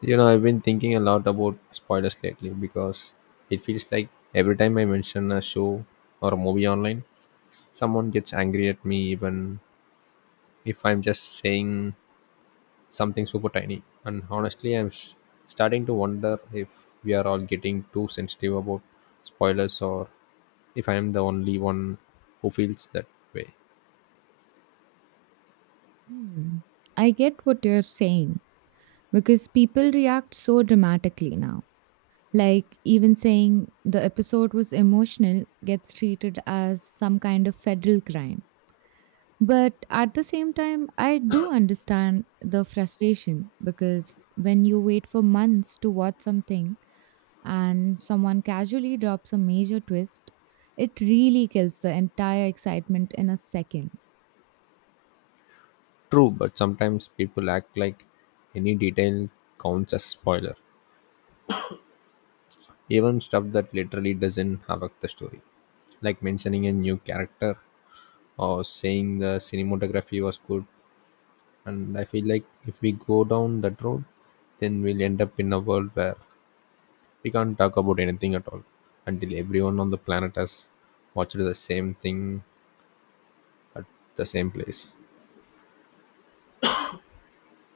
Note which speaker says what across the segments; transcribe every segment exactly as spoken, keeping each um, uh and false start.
Speaker 1: You know, I've been thinking a lot about spoilers lately because it feels like every time I mention a show or a movie online, someone gets angry at me, even if I'm just saying something super tiny. And honestly, I'm s- starting to wonder if we are all getting too sensitive about spoilers or if I'm the only one who feels that way.
Speaker 2: Hmm. I get what you're saying because people react so dramatically now. Like, even saying the episode was emotional gets treated as some kind of federal crime. But at the same time, I do understand the frustration because when you wait for months to watch something and someone casually drops a major twist, it really kills the entire excitement in a second.
Speaker 1: True, but sometimes people act like any detail counts as a spoiler. Even stuff that literally doesn't affect the story, like mentioning a new character or saying the cinematography was good. And I feel like if we go down that road, then we'll end up in a world where we can't talk about anything at all until everyone on the planet has watched the same thing at the same place.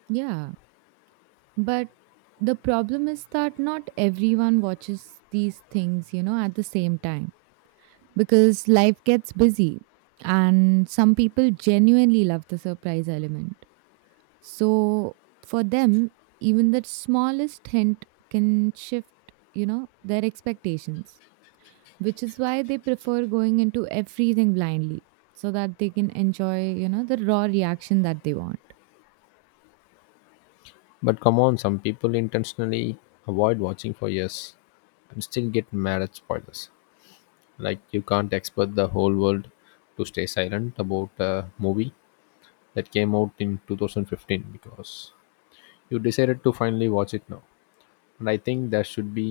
Speaker 2: Yeah. But the problem is that not everyone watches these things, you know, at the same time because life gets busy and some people genuinely love the surprise element. So for them, even the smallest hint can shift, you know, their expectations, which is why they prefer going into everything blindly so that they can enjoy, you know, the raw reaction that they want.
Speaker 1: But come on, some people intentionally avoid watching for years and still get mad at spoilers. Like, you can't expect the whole world to stay silent about a movie that came out in twenty fifteen because you decided to finally watch it now. And I think there should be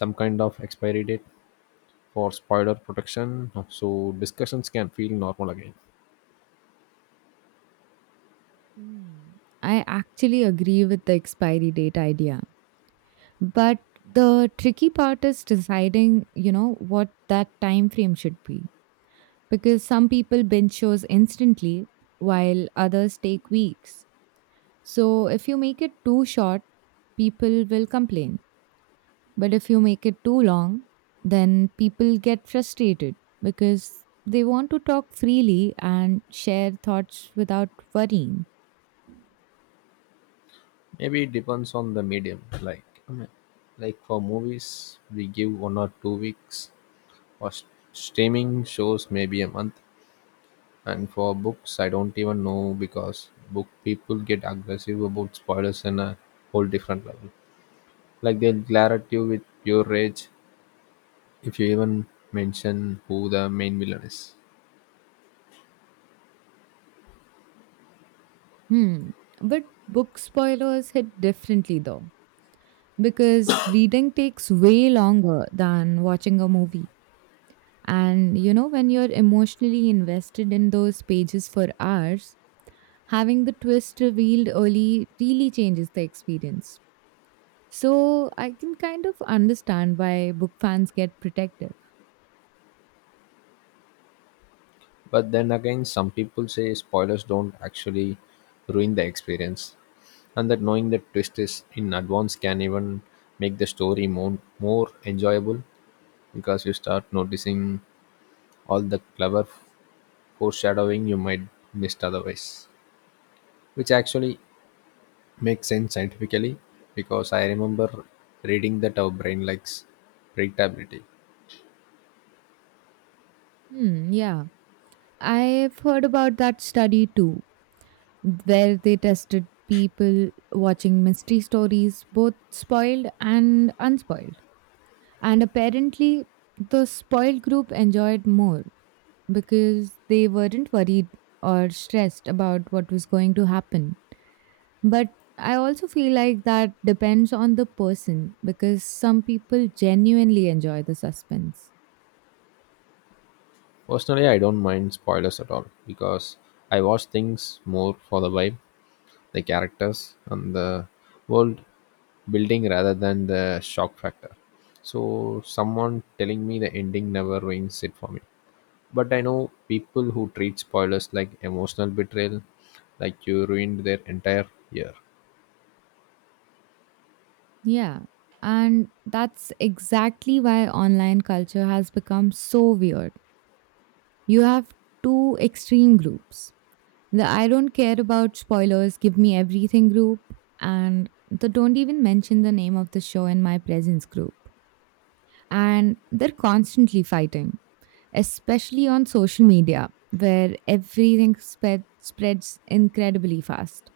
Speaker 1: some kind of expiry date for spoiler protection so discussions can feel normal again.
Speaker 2: Mm. I actually agree with the expiry date idea. But the tricky part is deciding, you know, what that time frame should be. Because some people binge shows instantly, while others take weeks. So if you make it too short, people will complain. But if you make it too long, then people get frustrated because they want to talk freely and share thoughts without worrying.
Speaker 1: Maybe it depends on the medium. Like I mean, like for movies, we give one or two weeks. For s- streaming shows, maybe a month. And for books, I don't even know, because book people get aggressive about spoilers in a whole different level. Like, they'll glare at you with your rage if you even mention who the main villain is.
Speaker 2: Hmm. But book spoilers hit differently though, because reading takes way longer than watching a movie. And you know, when you're emotionally invested in those pages for hours, having the twist revealed early really changes the experience. So I can kind of understand why book fans get protective.
Speaker 1: But then again, some people say spoilers don't actually ruin the experience, and that knowing the twist is in advance can even make the story more more enjoyable because you start noticing all the clever foreshadowing you might missed otherwise, which actually makes sense scientifically, because I remember reading that our brain likes predictability.
Speaker 2: Hmm, yeah. I've heard about that study too, where they tested people watching mystery stories, both spoiled and unspoiled. And apparently, the spoiled group enjoyed more because they weren't worried or stressed about what was going to happen. But I also feel like that depends on the person because some people genuinely enjoy the suspense.
Speaker 1: Personally, I don't mind spoilers at all because I watch things more for the vibe, the characters, and the world building rather than the shock factor. So, someone telling me the ending never ruins it for me. But I know people who treat spoilers like emotional betrayal, like you ruined their entire year.
Speaker 2: Yeah. And that's exactly why online culture has become so weird. You have two extreme groups: the I don't care about spoilers, give me everything group, and the don't even mention the name of the show in my presence group. And they're constantly fighting, especially on social media, where everything spread, spreads incredibly fast.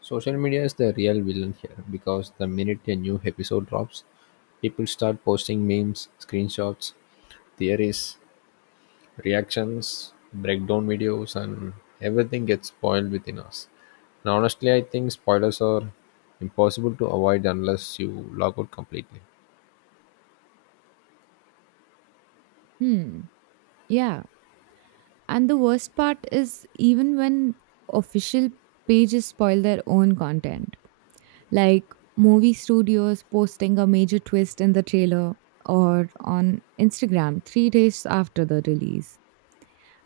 Speaker 1: Social media is the real villain here, because the minute a new episode drops, people start posting memes, screenshots, theories, reactions, breakdown videos, and everything gets spoiled within us. Now, honestly, I think spoilers are impossible to avoid unless you log out completely.
Speaker 2: Hmm. Yeah. And the worst part is even when official pages spoil their own content, like movie studios posting a major twist in the trailer or on Instagram three days after the release.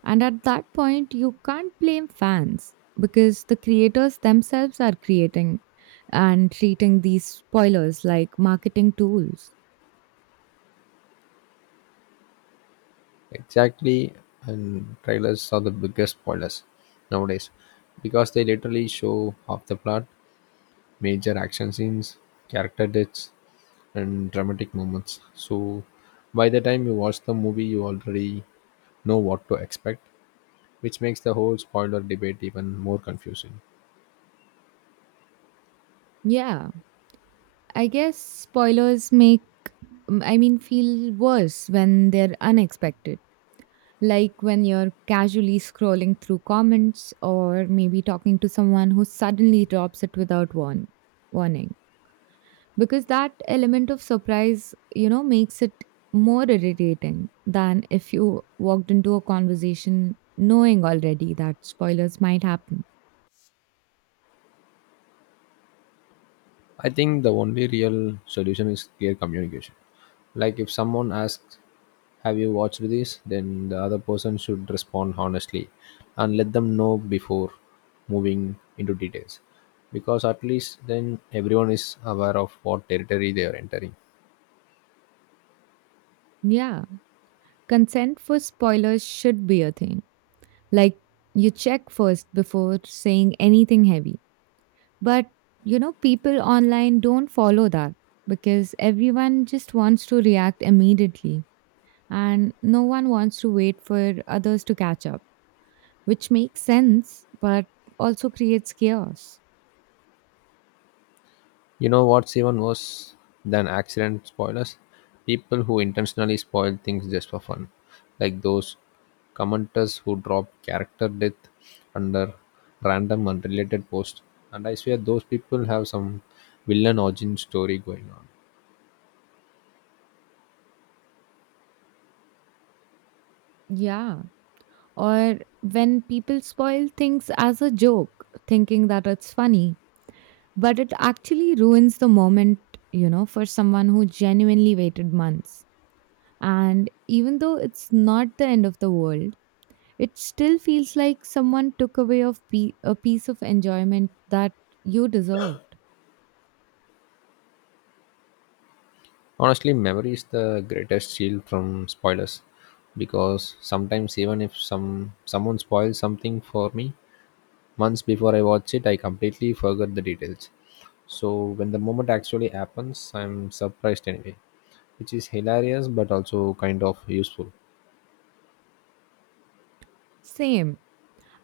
Speaker 2: And at that point, you can't blame fans because the creators themselves are creating and treating these spoilers like marketing tools.
Speaker 1: Exactly, and trailers are the biggest spoilers nowadays because they literally show half the plot, major action scenes, character deaths, and dramatic moments. So by the time you watch the movie, you already know what to expect, which makes the whole spoiler debate even more confusing.
Speaker 2: Yeah, I guess spoilers make, mm, I mean, feel worse when they're unexpected. Like when you're casually scrolling through comments or maybe talking to someone who suddenly drops it without warn- warning. Because that element of surprise, you know makes it more irritating than if you walked into a conversation knowing already that spoilers might happen.
Speaker 1: I think the only real solution is clear communication. Like, if someone asks, "Have you watched this?" then the other person should respond honestly and let them know before moving into details. Because at least then everyone is aware of what territory they are entering.
Speaker 2: Yeah, consent for spoilers should be a thing. Like, you check first before saying anything heavy. But you know people online don't follow that because everyone just wants to react immediately, and no one wants to wait for others to catch up, which makes sense but also creates chaos.
Speaker 1: You know what's even worse than accident spoilers? People who intentionally spoil things just for fun, like those commenters who drop character death under random unrelated posts. And I swear those people have some villain origin story going on.
Speaker 2: Yeah. Or when people spoil things as a joke, thinking that it's funny, but it actually ruins the moment, you know, for someone who genuinely waited months. And even though it's not the end of the world, it still feels like someone took away of pe- a piece of enjoyment that you deserved.
Speaker 1: Honestly, memory is the greatest shield from spoilers, because sometimes even if some someone spoils something for me months before I watch it, I completely forget the details. So when the moment actually happens, I'm surprised anyway, which is hilarious but also kind of useful.
Speaker 2: Same.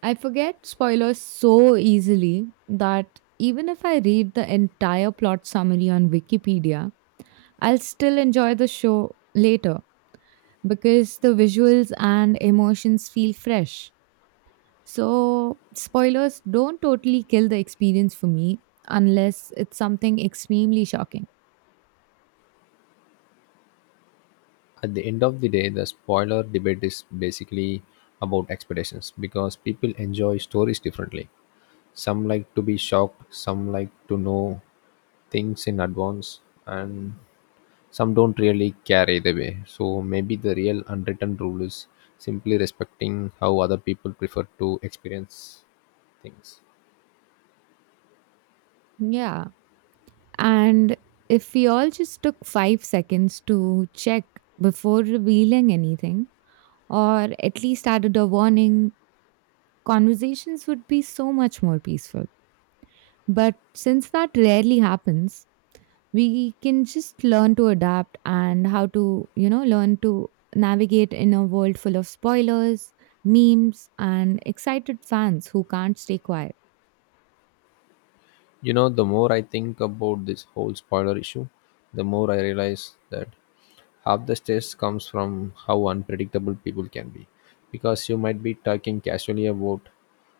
Speaker 2: I forget spoilers so easily that even if I read the entire plot summary on Wikipedia, I'll still enjoy the show later because the visuals and emotions feel fresh. So, spoilers don't totally kill the experience for me unless it's something extremely shocking.
Speaker 1: At the end of the day, the spoiler debate is basically about expectations, because people enjoy stories differently. Some like to be shocked, some like to know things in advance, and some don't really care either way. So maybe the real unwritten rule is simply respecting how other people prefer to experience things.
Speaker 2: Yeah. And if we all just took five seconds to check before revealing anything, or at least added a warning, conversations would be so much more peaceful. But since that rarely happens, we can just learn to adapt and how to, you know, learn to navigate in a world full of spoilers, memes, and excited fans who can't stay quiet.
Speaker 1: You know, the more I think about this whole spoiler issue, the more I realize that half the stress comes from how unpredictable people can be. Because you might be talking casually about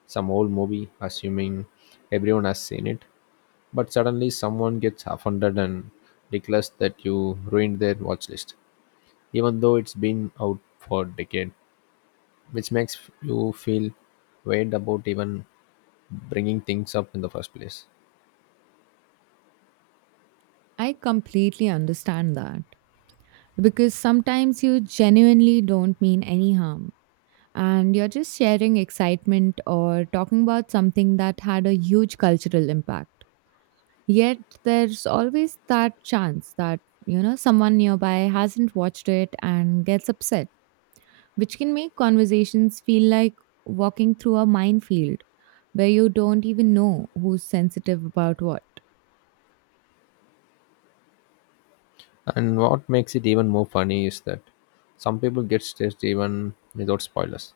Speaker 1: some old movie, assuming everyone has seen it, but suddenly someone gets offended and declares that you ruined their watch list, even though it's been out for a decade, which makes you feel weird about even bringing things up in the first place.
Speaker 2: I completely understand that because sometimes you genuinely don't mean any harm and you're just sharing excitement or talking about something that had a huge cultural impact. Yet there's always that chance that, you know, someone nearby hasn't watched it and gets upset, which can make conversations feel like walking through a minefield where you don't even know who's sensitive about what.
Speaker 1: And what makes it even more funny is that some people get stressed even without spoilers.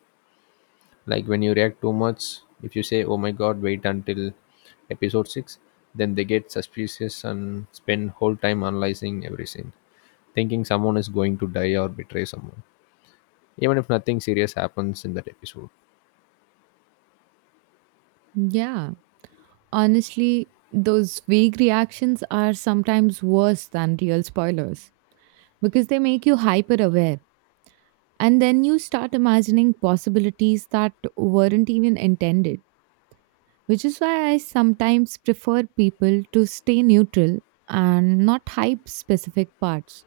Speaker 1: Like, when you react too much, if you say, "Oh my god, wait until episode six," then they get suspicious and spend whole time analyzing every scene, thinking someone is going to die or betray someone, even if nothing serious happens in that episode.
Speaker 2: Yeah. Honestly, those vague reactions are sometimes worse than real spoilers because they make you hyper aware. And then you start imagining possibilities that weren't even intended. Which is why I sometimes prefer people to stay neutral and not hype specific parts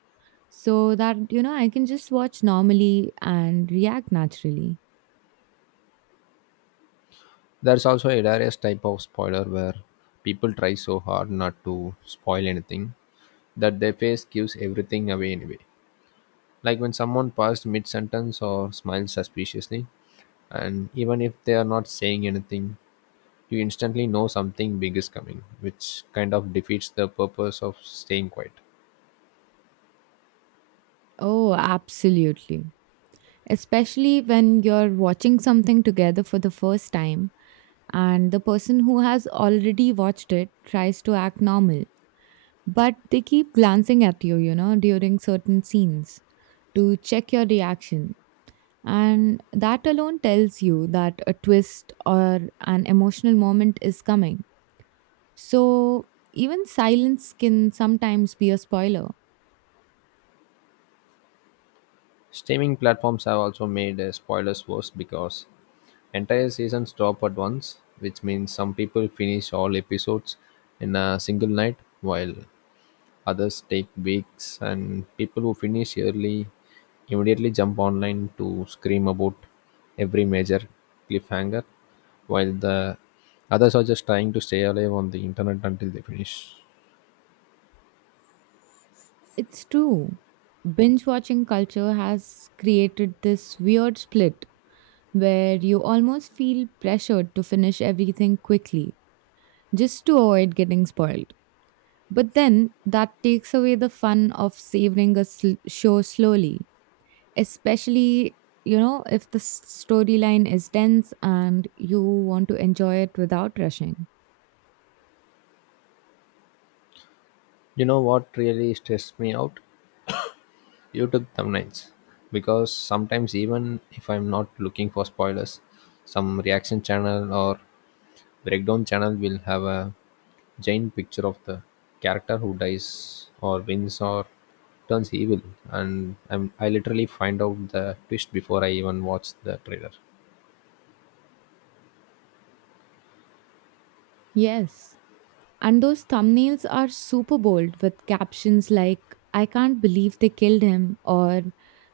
Speaker 2: so that you know I can just watch normally and react naturally.
Speaker 1: There's also a hilarious type of spoiler where people try so hard not to spoil anything that their face gives everything away anyway, like when someone paused mid sentence or smiled suspiciously, and even if they are not saying anything, you instantly know something big is coming, which kind of defeats the purpose of staying quiet.
Speaker 2: Oh, absolutely. Especially when you're watching something together for the first time and the person who has already watched it tries to act normal, but they keep glancing at you, you know, during certain scenes to check your reaction. And that alone tells you that a twist or an emotional moment is coming. So, even silence can sometimes be a spoiler.
Speaker 1: Streaming platforms have also made uh, spoilers worse because entire seasons drop at once, which means some people finish all episodes in a single night, while others take weeks, and people who finish early immediately jump online to scream about every major cliffhanger, while the others are just trying to stay alive on the internet until they finish.
Speaker 2: It's true. Binge watching culture has created this weird split where you almost feel pressured to finish everything quickly just to avoid getting spoiled. But then that takes away the fun of savoring a sl- show slowly. Especially, you know if the s- storyline is dense and you want to enjoy it without rushing.
Speaker 1: You know what really stressed me out? YouTube thumbnails. Because sometimes, even if I'm not looking for spoilers, some reaction channel or breakdown channel will have a giant picture of the character who dies or wins or turns evil, and I'm, i literally find out the twist before I even watch the trailer.
Speaker 2: Yes. And those thumbnails are super bold with captions like, I can't believe they killed him, or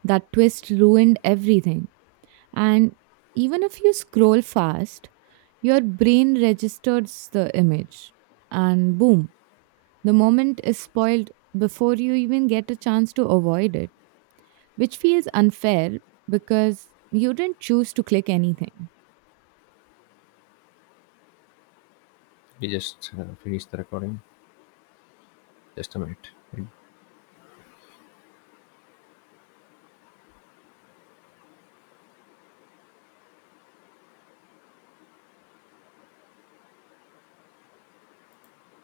Speaker 2: that twist ruined everything. And even if you scroll fast, your brain registers the image, and boom, the moment is spoiled before you even get a chance to avoid it, which feels unfair because you didn't choose to click anything.
Speaker 1: We just uh, finished the recording. Just a minute. It